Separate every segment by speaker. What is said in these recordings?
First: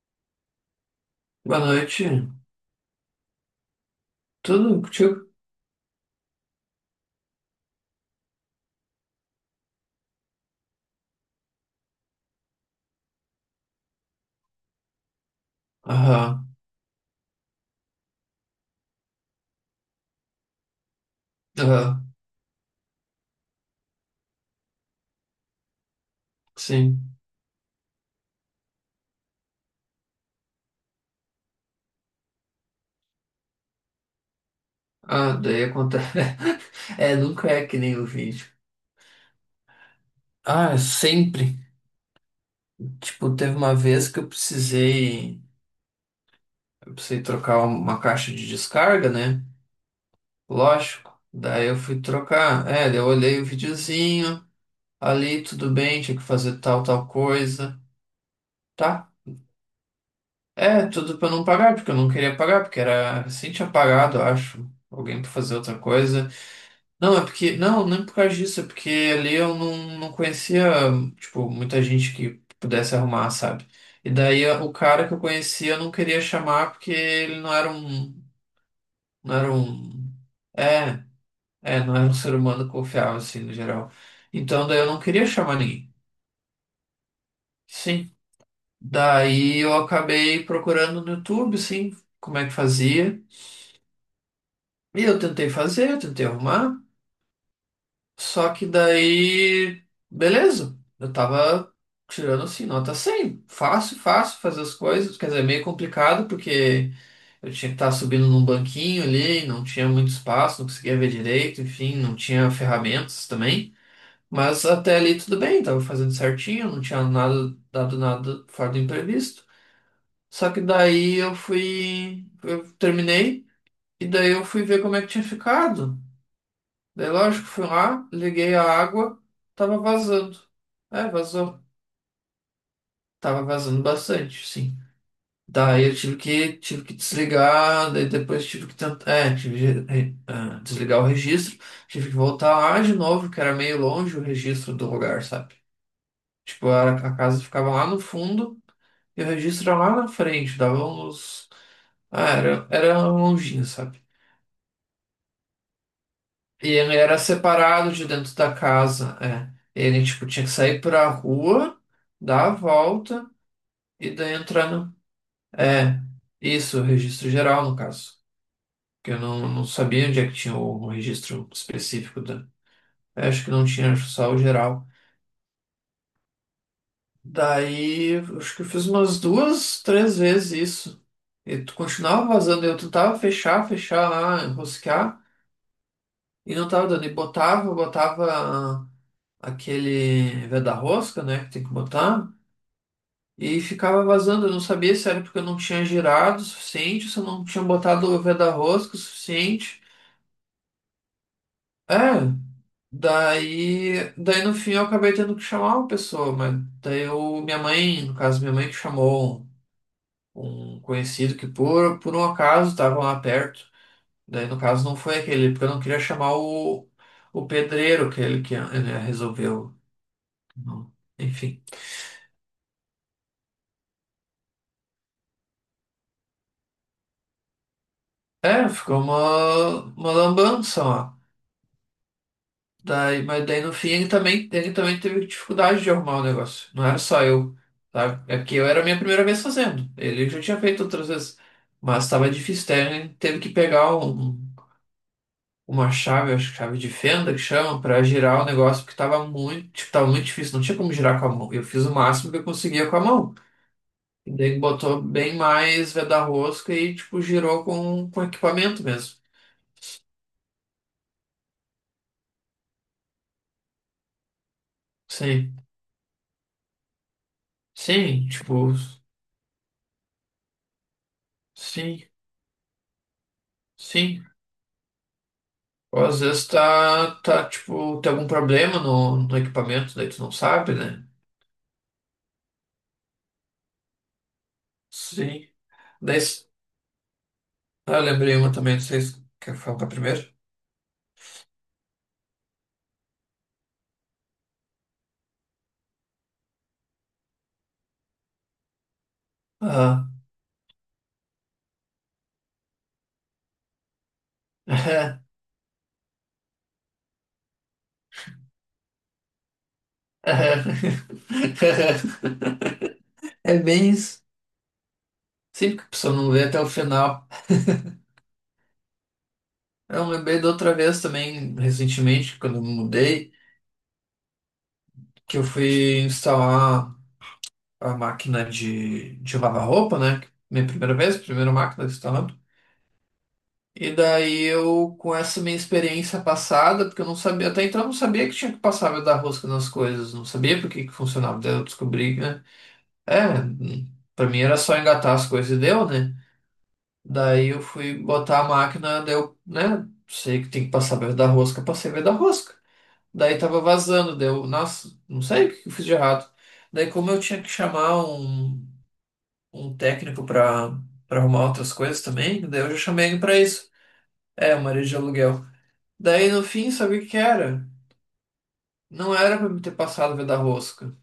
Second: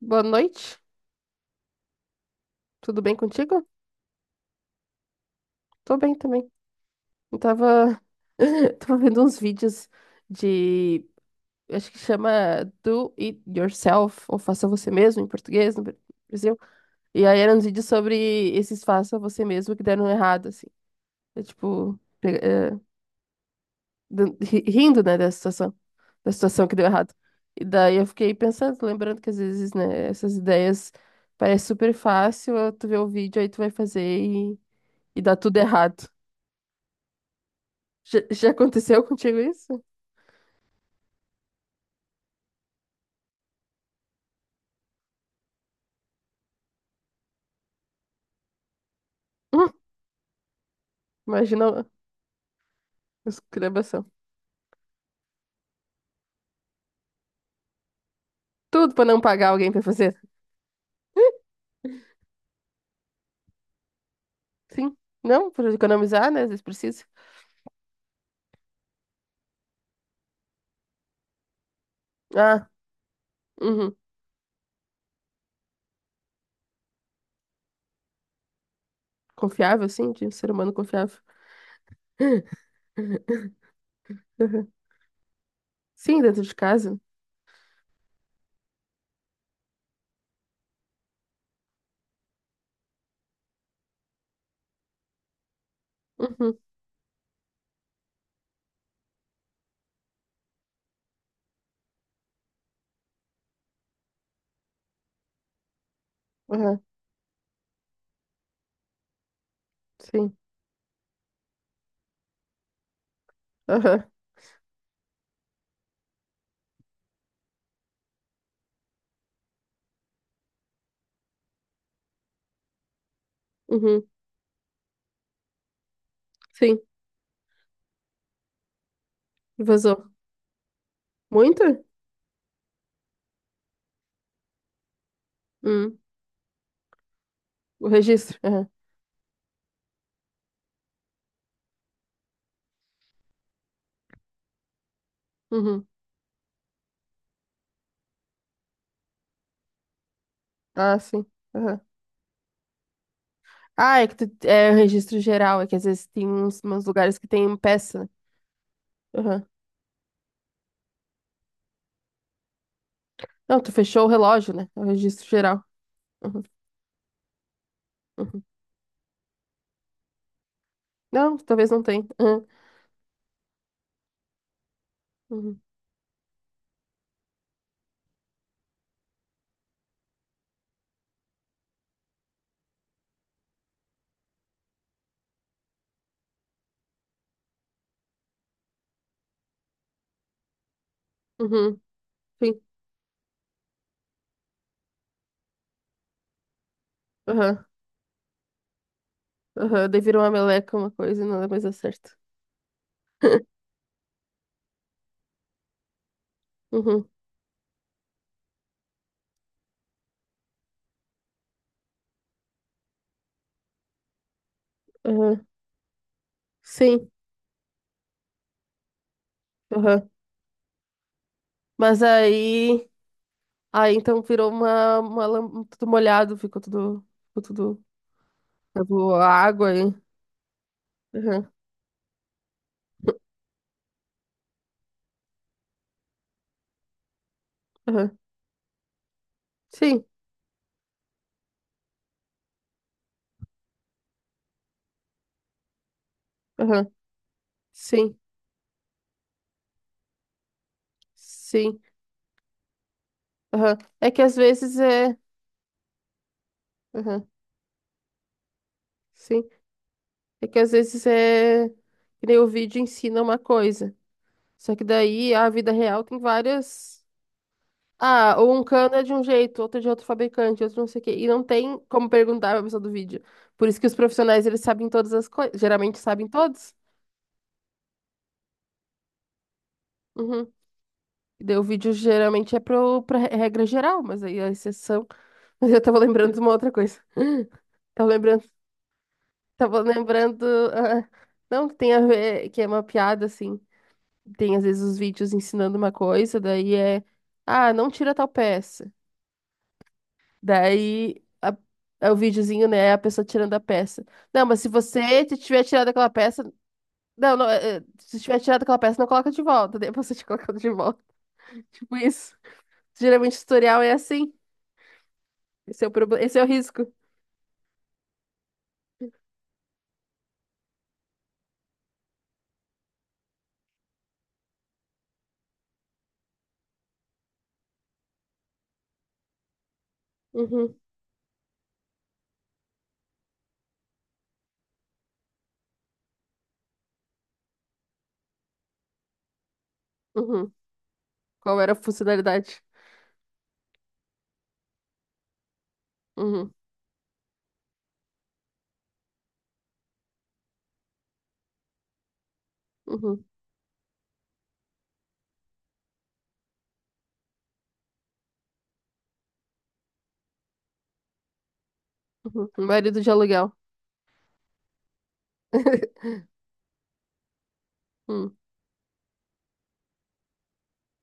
Speaker 1: Boa noite,
Speaker 2: Boa noite.
Speaker 1: tudo bem contigo?
Speaker 2: Tudo contigo?
Speaker 1: Tô bem também. Eu tava, tava vendo uns vídeos de, acho que chama Do It Yourself, ou Faça Você Mesmo em português, no
Speaker 2: Aham,
Speaker 1: Brasil. E aí eram uns vídeos sobre esses Faça Você Mesmo que deram errado, assim. É
Speaker 2: aham,
Speaker 1: rindo, né, da situação que deu errado.
Speaker 2: sim.
Speaker 1: E daí eu fiquei pensando, lembrando que às vezes, né, essas ideias parecem super fácil, tu vê o vídeo, aí tu vai fazer e
Speaker 2: Ah,
Speaker 1: dá tudo
Speaker 2: daí
Speaker 1: errado.
Speaker 2: acontece. É, nunca é que nem o
Speaker 1: Já,
Speaker 2: vídeo.
Speaker 1: já aconteceu contigo isso?
Speaker 2: Ah, é sempre. Tipo, teve uma vez que eu precisei. Eu precisei trocar uma caixa de descarga, né?
Speaker 1: Hum,
Speaker 2: Lógico.
Speaker 1: imagina
Speaker 2: Daí eu
Speaker 1: a
Speaker 2: fui trocar. É, daí eu olhei o
Speaker 1: escrabação.
Speaker 2: videozinho. Ali, tudo bem, tinha que fazer tal, tal coisa.
Speaker 1: Tudo pra
Speaker 2: Tá?
Speaker 1: não pagar alguém pra fazer.
Speaker 2: É, tudo pra não pagar, porque eu não queria pagar, porque era. Assim tinha pagado, eu acho.
Speaker 1: Sim.
Speaker 2: Alguém pra
Speaker 1: Não,
Speaker 2: fazer
Speaker 1: pra
Speaker 2: outra coisa.
Speaker 1: economizar, né? Às vezes precisa.
Speaker 2: Não, é porque. Não, nem por causa disso, é porque ali eu não conhecia, tipo, muita gente que
Speaker 1: Ah,
Speaker 2: pudesse arrumar, sabe?
Speaker 1: uhum.
Speaker 2: E daí o cara que eu conhecia eu não queria chamar porque ele não era um. Não era
Speaker 1: Confiável, sim,
Speaker 2: um.
Speaker 1: de um ser humano
Speaker 2: É,
Speaker 1: confiável.
Speaker 2: é, não era um ser humano confiável, assim, no geral. Então
Speaker 1: Uhum.
Speaker 2: daí eu não queria chamar ninguém.
Speaker 1: Sim, dentro de casa.
Speaker 2: Sim. Daí eu acabei procurando no YouTube, assim, como é que fazia. E eu tentei fazer, eu tentei
Speaker 1: Uhum.
Speaker 2: arrumar. Só que daí, beleza. Eu tava tirando assim, nota 100. Fácil, fácil fazer as coisas. Quer dizer, é meio complicado
Speaker 1: Aham.
Speaker 2: porque eu tinha que estar subindo num banquinho ali, não tinha muito
Speaker 1: Sim.
Speaker 2: espaço, não conseguia ver direito, enfim, não tinha ferramentas também.
Speaker 1: Aham.
Speaker 2: Mas até ali tudo bem, tava fazendo certinho, não tinha nada, dado nada fora do imprevisto. Só que daí eu fui, eu terminei
Speaker 1: Uhum.
Speaker 2: e daí eu fui ver como é que tinha ficado.
Speaker 1: Sim.
Speaker 2: Daí, lógico, fui lá, liguei a água,
Speaker 1: E
Speaker 2: tava
Speaker 1: vazou.
Speaker 2: vazando. É, vazou.
Speaker 1: Muito?
Speaker 2: Tava vazando bastante, sim. Daí eu
Speaker 1: Hum.
Speaker 2: tive que,
Speaker 1: O
Speaker 2: desligar, daí
Speaker 1: registro?
Speaker 2: depois tive
Speaker 1: Aham.
Speaker 2: que tentar, é, tive que desligar o registro, tive que voltar lá de novo, que era meio longe o registro do lugar, sabe?
Speaker 1: Uhum.
Speaker 2: Tipo, a casa ficava lá no fundo e o registro era lá na frente, dava
Speaker 1: Ah, sim.
Speaker 2: uns.
Speaker 1: Aham.
Speaker 2: Ah, era longinho,
Speaker 1: Ah,
Speaker 2: sabe?
Speaker 1: é que tu, é o registro geral, é que às vezes tem uns,
Speaker 2: E
Speaker 1: uns
Speaker 2: ele
Speaker 1: lugares
Speaker 2: era
Speaker 1: que tem
Speaker 2: separado de
Speaker 1: peça.
Speaker 2: dentro da casa, é. Ele, tipo, tinha que sair pra rua, dar a volta
Speaker 1: Não, tu fechou o
Speaker 2: e daí
Speaker 1: relógio, né?
Speaker 2: entrar
Speaker 1: É o
Speaker 2: no...
Speaker 1: registro geral.
Speaker 2: É,
Speaker 1: Uhum,
Speaker 2: isso, o registro geral, no caso.
Speaker 1: uhum.
Speaker 2: Que eu não sabia onde é que tinha o
Speaker 1: Não,
Speaker 2: registro
Speaker 1: talvez não tenha.
Speaker 2: específico
Speaker 1: Uhum,
Speaker 2: da... é, acho que não tinha, acho só o geral.
Speaker 1: uhum,
Speaker 2: Daí, acho que eu fiz umas duas, três vezes isso. E tu continuava vazando, eu tentava fechar, lá, enroscar, e não tava dando. E botava... aquele da rosca, né, que tem que
Speaker 1: uhum,
Speaker 2: botar,
Speaker 1: sim.
Speaker 2: e ficava vazando. Eu não sabia se era porque eu não tinha girado o suficiente, se eu não tinha
Speaker 1: Aham,
Speaker 2: botado o da rosca o suficiente.
Speaker 1: aham. Daí virou uma meleca, uma coisa, e não é mais a
Speaker 2: É,
Speaker 1: certo.
Speaker 2: daí no fim eu acabei tendo que chamar uma pessoa, mas daí
Speaker 1: Uhum,
Speaker 2: eu, minha mãe, no caso, minha mãe que chamou um conhecido que por um acaso estava lá perto. Daí no caso não foi
Speaker 1: aham.
Speaker 2: aquele, porque eu não queria chamar o,
Speaker 1: Sim,
Speaker 2: o pedreiro, aquele que resolveu.
Speaker 1: aham.
Speaker 2: Enfim.
Speaker 1: Mas aí. Aí então virou uma tudo molhado, ficou tudo. Ficou tudo.
Speaker 2: É, ficou
Speaker 1: Acabou a água
Speaker 2: uma,
Speaker 1: aí.
Speaker 2: uma lambança lá.
Speaker 1: Aham,
Speaker 2: Daí, mas daí no fim ele também teve dificuldade de arrumar o negócio. Não era só eu,
Speaker 1: aham.
Speaker 2: sabe? É porque eu era a minha primeira vez fazendo.
Speaker 1: Sim,
Speaker 2: Ele já tinha feito outras vezes. Mas estava difícil, daí ele teve que pegar uma chave, acho que chave de
Speaker 1: aham.
Speaker 2: fenda que chama, para
Speaker 1: Sim,
Speaker 2: girar o negócio, porque estava muito, tipo, tava muito difícil, não tinha como girar com a mão. Eu
Speaker 1: sim.
Speaker 2: fiz o máximo que eu conseguia com a mão.
Speaker 1: Aham. É que
Speaker 2: E
Speaker 1: às
Speaker 2: daí ele
Speaker 1: vezes
Speaker 2: botou
Speaker 1: é.
Speaker 2: bem mais veda-rosca e, tipo,
Speaker 1: Aham.
Speaker 2: girou com, equipamento mesmo.
Speaker 1: Sim. É que às vezes é que nem o vídeo ensina uma coisa. Só que daí a
Speaker 2: Sim.
Speaker 1: vida real tem várias.
Speaker 2: Sim,
Speaker 1: Ah, ou um
Speaker 2: tipo.
Speaker 1: cano é de um jeito, outro é de outro fabricante, outro não sei o quê. E não tem
Speaker 2: Sim,
Speaker 1: como perguntar pra pessoa do vídeo. Por isso que os
Speaker 2: sim.
Speaker 1: profissionais, eles sabem todas as coisas. Geralmente
Speaker 2: Ou às
Speaker 1: sabem
Speaker 2: vezes
Speaker 1: todos.
Speaker 2: tá, tipo, tem algum problema no equipamento, daí tu não
Speaker 1: Uhum.
Speaker 2: sabe, né?
Speaker 1: E daí o vídeo geralmente é pra regra geral, mas aí a exceção.
Speaker 2: Sim.
Speaker 1: Mas eu tava
Speaker 2: Daí,
Speaker 1: lembrando de uma outra coisa.
Speaker 2: eu
Speaker 1: Tava
Speaker 2: lembrei
Speaker 1: lembrando.
Speaker 2: uma também, não sei se quer
Speaker 1: Tava
Speaker 2: falar primeiro.
Speaker 1: lembrando. Ah, não, que tem a ver, que é uma piada, assim. Tem às vezes os vídeos ensinando uma coisa, ah, não tira tal peça.
Speaker 2: Ah.
Speaker 1: Daí a- é o videozinho, né, a pessoa tirando a peça. Não, mas se você tiver tirado aquela peça, se tiver tirado aquela peça, não coloca de volta, daí você te colocando de volta. Tipo isso. Geralmente o
Speaker 2: É
Speaker 1: tutorial
Speaker 2: bem
Speaker 1: é
Speaker 2: isso.
Speaker 1: assim.
Speaker 2: Sim,
Speaker 1: Esse
Speaker 2: porque
Speaker 1: é o
Speaker 2: a pessoa
Speaker 1: problema,
Speaker 2: não
Speaker 1: esse é
Speaker 2: vê
Speaker 1: o
Speaker 2: até o
Speaker 1: risco.
Speaker 2: final. Eu lembrei da outra vez também, recentemente, quando eu me mudei, que eu fui instalar a máquina de lavar roupa, né? Minha
Speaker 1: Uhum,
Speaker 2: primeira vez, primeira máquina que eu instalava. E daí eu, com essa minha experiência passada, porque eu não sabia, até então eu não sabia que tinha que passar a dar rosca nas coisas, não
Speaker 1: uhum.
Speaker 2: sabia por que que funcionava. Daí
Speaker 1: Qual
Speaker 2: eu
Speaker 1: era a
Speaker 2: descobri, né?
Speaker 1: funcionalidade?
Speaker 2: É, pra mim era só engatar as coisas e deu, né?
Speaker 1: Uhum,
Speaker 2: Daí eu fui botar a máquina, daí eu, né? Sei que tem que passar a dar rosca, passei a dar rosca.
Speaker 1: uhum,
Speaker 2: Daí tava vazando, deu, nossa, não sei o que eu fiz de errado. Daí como eu tinha que chamar um, técnico pra arrumar outras coisas também,
Speaker 1: uhum.
Speaker 2: daí eu já
Speaker 1: Marido
Speaker 2: chamei
Speaker 1: de
Speaker 2: ele pra
Speaker 1: aluguel.
Speaker 2: isso. É, o marido de aluguel. Daí no fim, sabe o que que era?
Speaker 1: Hum,
Speaker 2: Não era pra me ter passado o veda rosca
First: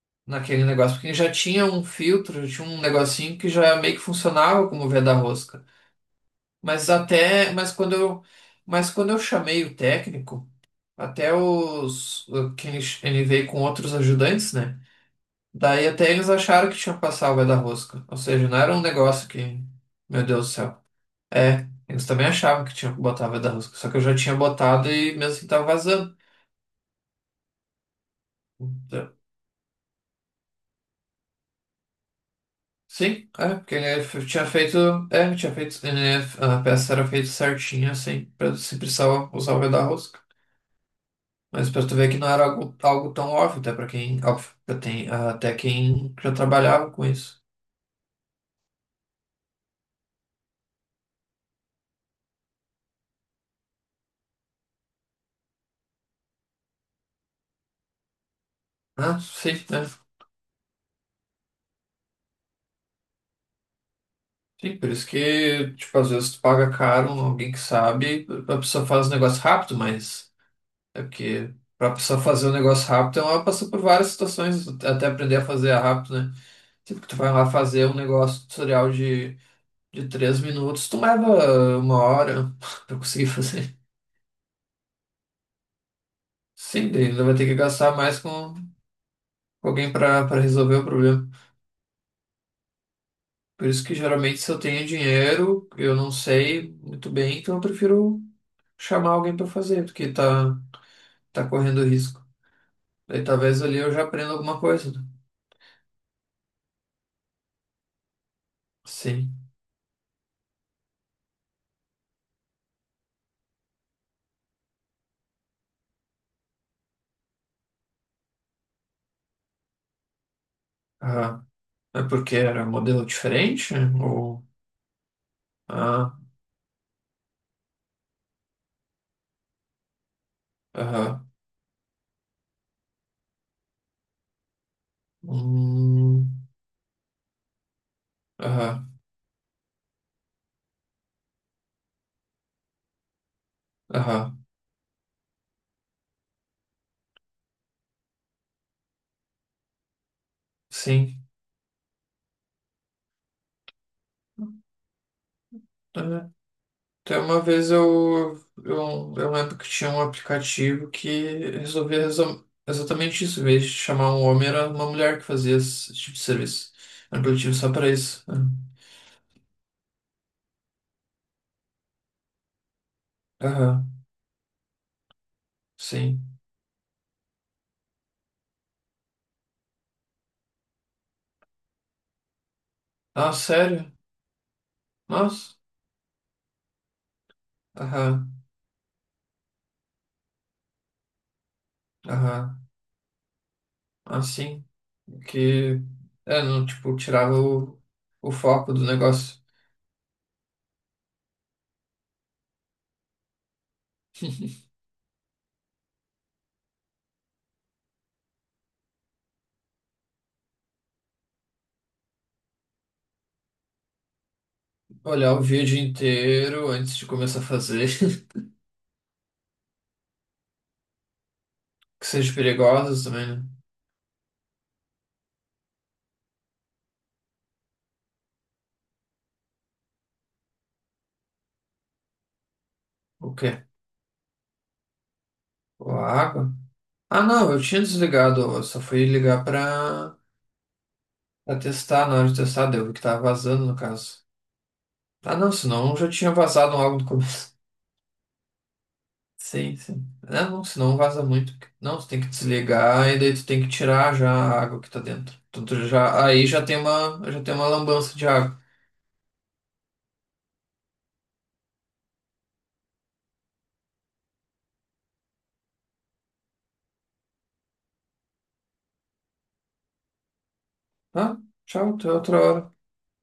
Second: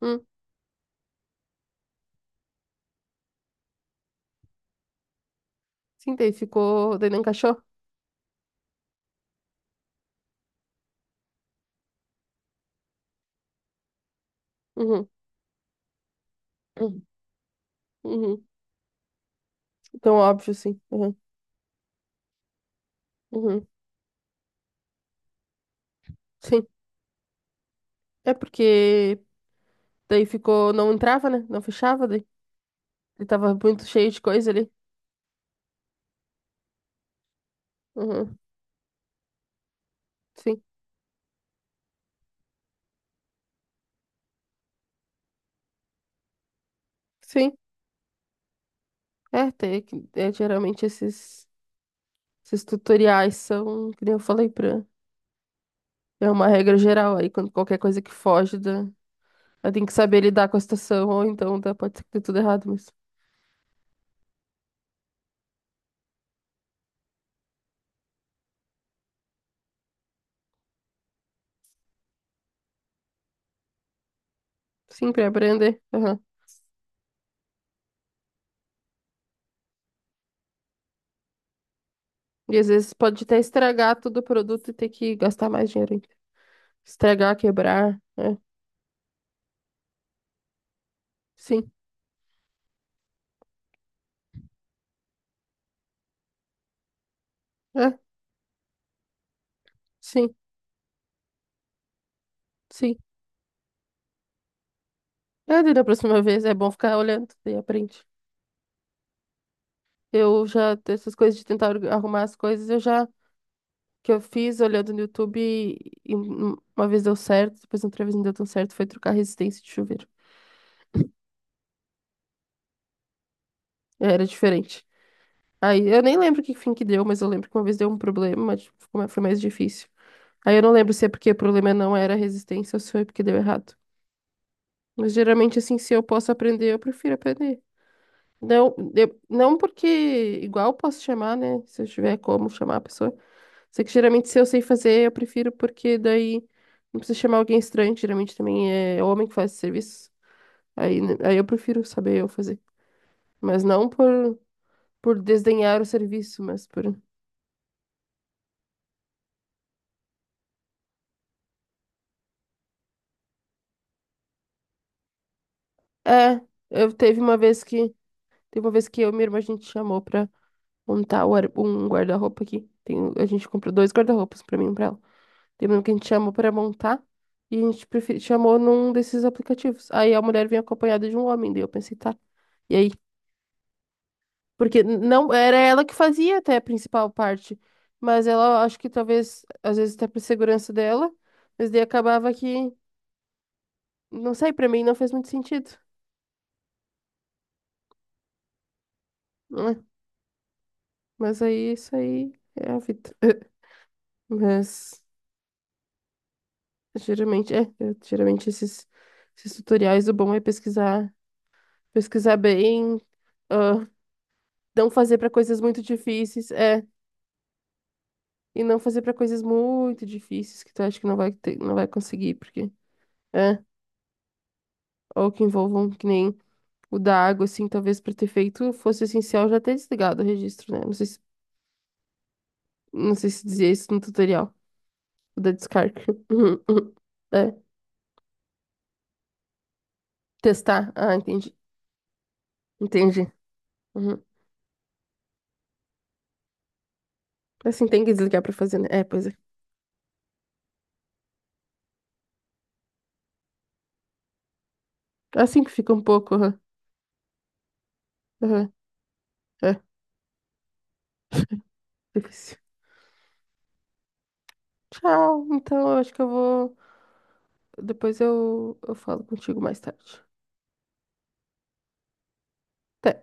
Speaker 1: hum.
Speaker 2: naquele negócio, porque já tinha um filtro, já tinha um negocinho que já meio que funcionava como veda rosca.
Speaker 1: Sim, daí
Speaker 2: Mas
Speaker 1: ficou, daí não
Speaker 2: até,
Speaker 1: encaixou?
Speaker 2: mas quando eu chamei o técnico, até que ele veio com outros ajudantes, né?
Speaker 1: Uhum,
Speaker 2: Daí até eles acharam que tinha
Speaker 1: uhum,
Speaker 2: passado o veda rosca, ou
Speaker 1: uhum.
Speaker 2: seja, não era um negócio que,
Speaker 1: Tão
Speaker 2: meu Deus do
Speaker 1: óbvio, sim.
Speaker 2: céu.
Speaker 1: Uhum.
Speaker 2: É, eles também achavam que tinha que botar o da
Speaker 1: Uhum.
Speaker 2: rosca, só que eu já tinha botado e mesmo assim tava vazando.
Speaker 1: Sim. É porque daí ficou. Não entrava, né? Não fechava, daí. Ele
Speaker 2: Sim,
Speaker 1: tava
Speaker 2: é, porque
Speaker 1: muito
Speaker 2: ele
Speaker 1: cheio de
Speaker 2: tinha
Speaker 1: coisa ali.
Speaker 2: feito. É, tinha feito. A peça era feita certinha, assim,
Speaker 1: Uhum.
Speaker 2: pra se precisava usar o V da rosca.
Speaker 1: Sim.
Speaker 2: Mas pra tu ver que não era algo, tão óbvio, até pra quem. Óbvio, pra tem, até quem já trabalhava com isso.
Speaker 1: Sim. É, tem, é geralmente esses tutoriais são, que nem eu falei pra. É uma regra geral aí, quando qualquer coisa que foge da.
Speaker 2: Ah, sim,
Speaker 1: Aí tem
Speaker 2: né?
Speaker 1: que saber lidar com a situação, ou então dá, pode ser que dê tudo errado, mas.
Speaker 2: Sim, por isso que, tipo, às vezes tu paga caro alguém que sabe, a pessoa faz o negócio rápido, mas é porque pra pessoa fazer o negócio rápido, ela passou por várias situações até
Speaker 1: Sim, pra
Speaker 2: aprender a fazer
Speaker 1: aprender. Uhum.
Speaker 2: rápido, né? Tipo, que tu vai lá fazer um negócio tutorial de 3 minutos tomava uma hora
Speaker 1: E às vezes
Speaker 2: pra
Speaker 1: pode
Speaker 2: conseguir
Speaker 1: até
Speaker 2: fazer.
Speaker 1: estragar todo o produto e ter que gastar mais dinheiro ainda.
Speaker 2: Sim, daí ainda vai
Speaker 1: Estragar,
Speaker 2: ter que gastar
Speaker 1: quebrar.
Speaker 2: mais
Speaker 1: É.
Speaker 2: com alguém pra para resolver o problema.
Speaker 1: Sim.
Speaker 2: Por isso que geralmente se eu tenho dinheiro, eu não sei muito bem, então eu
Speaker 1: É.
Speaker 2: prefiro chamar alguém pra fazer, porque
Speaker 1: Sim.
Speaker 2: tá correndo risco.
Speaker 1: Sim.
Speaker 2: Daí talvez ali eu já aprenda alguma coisa, né?
Speaker 1: É, daí da próxima vez é bom ficar olhando e aprende.
Speaker 2: Sim.
Speaker 1: Eu já, essas coisas de tentar arrumar as coisas, eu já, que eu fiz olhando no YouTube e uma vez deu certo, depois outra vez não deu tão certo, foi trocar a resistência de chuveiro.
Speaker 2: Aham. É porque era um modelo diferente?
Speaker 1: Era
Speaker 2: Ou.
Speaker 1: diferente. Aí, eu nem
Speaker 2: Ah,
Speaker 1: lembro que fim que deu, mas eu lembro que uma vez deu um problema, mas tipo, ficou foi mais difícil. Aí eu não lembro se é
Speaker 2: aham.
Speaker 1: porque o problema não era a resistência ou se foi porque deu errado. Mas geralmente, assim, se eu posso
Speaker 2: Hum,
Speaker 1: aprender, eu prefiro aprender.
Speaker 2: aham,
Speaker 1: Não porque igual posso chamar, né? Se eu tiver como chamar a pessoa. Só que geralmente se
Speaker 2: aham.
Speaker 1: eu sei fazer, eu prefiro porque daí não precisa chamar alguém estranho, geralmente também é homem que faz esse serviço. Aí,
Speaker 2: Sim.
Speaker 1: né, aí eu prefiro saber eu fazer. Mas não por, por desdenhar o
Speaker 2: É.
Speaker 1: serviço, mas por.
Speaker 2: Até uma vez eu, lembro que tinha um aplicativo que resolvia exatamente isso. Em vez de chamar um homem, era uma mulher que fazia esse tipo de
Speaker 1: É,
Speaker 2: serviço.
Speaker 1: eu teve
Speaker 2: Era um
Speaker 1: uma
Speaker 2: aplicativo
Speaker 1: vez
Speaker 2: só pra
Speaker 1: que.
Speaker 2: isso. Ah,
Speaker 1: Teve uma vez que eu e minha irmã a gente chamou pra montar um guarda-roupa aqui. Tem, a gente comprou
Speaker 2: aham,
Speaker 1: dois guarda-roupas pra mim e pra ela. Tem um que a gente chamou
Speaker 2: sim.
Speaker 1: para montar e a gente chamou num desses aplicativos. Aí a mulher vinha acompanhada de um homem, daí eu pensei, tá. E aí,
Speaker 2: Ah, sério?
Speaker 1: porque não
Speaker 2: Nossa.
Speaker 1: era ela que fazia até a principal parte, mas
Speaker 2: Aham,
Speaker 1: ela acho que talvez às vezes até por segurança dela, mas daí acabava
Speaker 2: aham.
Speaker 1: que,
Speaker 2: Ah,
Speaker 1: não sei,
Speaker 2: sim.
Speaker 1: para mim não fez muito sentido,
Speaker 2: Que, é, não, tipo, tirava o, foco do negócio.
Speaker 1: né? Mas aí isso aí é a vida. Mas geralmente geralmente esses tutoriais o bom é pesquisar, pesquisar bem. Ah, não fazer pra
Speaker 2: Olhar o
Speaker 1: coisas
Speaker 2: vídeo
Speaker 1: muito difíceis,
Speaker 2: inteiro
Speaker 1: é.
Speaker 2: antes de começar a fazer.
Speaker 1: E não fazer pra coisas muito difíceis que tu acha que não vai
Speaker 2: Que seja
Speaker 1: conseguir, porque
Speaker 2: perigosa também, né?
Speaker 1: é, ou que envolvam que nem o da água, assim, talvez pra ter feito fosse essencial já ter desligado o registro, né? Não sei
Speaker 2: O
Speaker 1: se
Speaker 2: quê?
Speaker 1: dizia isso no tutorial, o da
Speaker 2: A
Speaker 1: descarga.
Speaker 2: água?
Speaker 1: Uhum, uhum.
Speaker 2: Ah, não,
Speaker 1: É,
Speaker 2: eu tinha desligado, eu só fui ligar pra,
Speaker 1: testar. Ah, entendi.
Speaker 2: pra testar, na hora de testar, deu que tava
Speaker 1: Entendi.
Speaker 2: vazando, no
Speaker 1: Uhum.
Speaker 2: caso. Ah, não, senão já tinha vazado algo do começo.
Speaker 1: Assim tem que desligar pra fazer, né? É, pois é.
Speaker 2: Sim, sim. Ah, não, senão vaza muito. Não, tu tem que desligar e daí tu tem que tirar já a água que tá dentro.
Speaker 1: Assim
Speaker 2: Então,
Speaker 1: que
Speaker 2: tu
Speaker 1: fica um
Speaker 2: já,
Speaker 1: pouco.
Speaker 2: aí
Speaker 1: Aham,
Speaker 2: já tem uma lambança de água.
Speaker 1: aham, é, difícil. Tchau. Então, eu acho que eu vou. Eu falo contigo mais tarde.
Speaker 2: Ah, tchau, até outra hora.
Speaker 1: Te-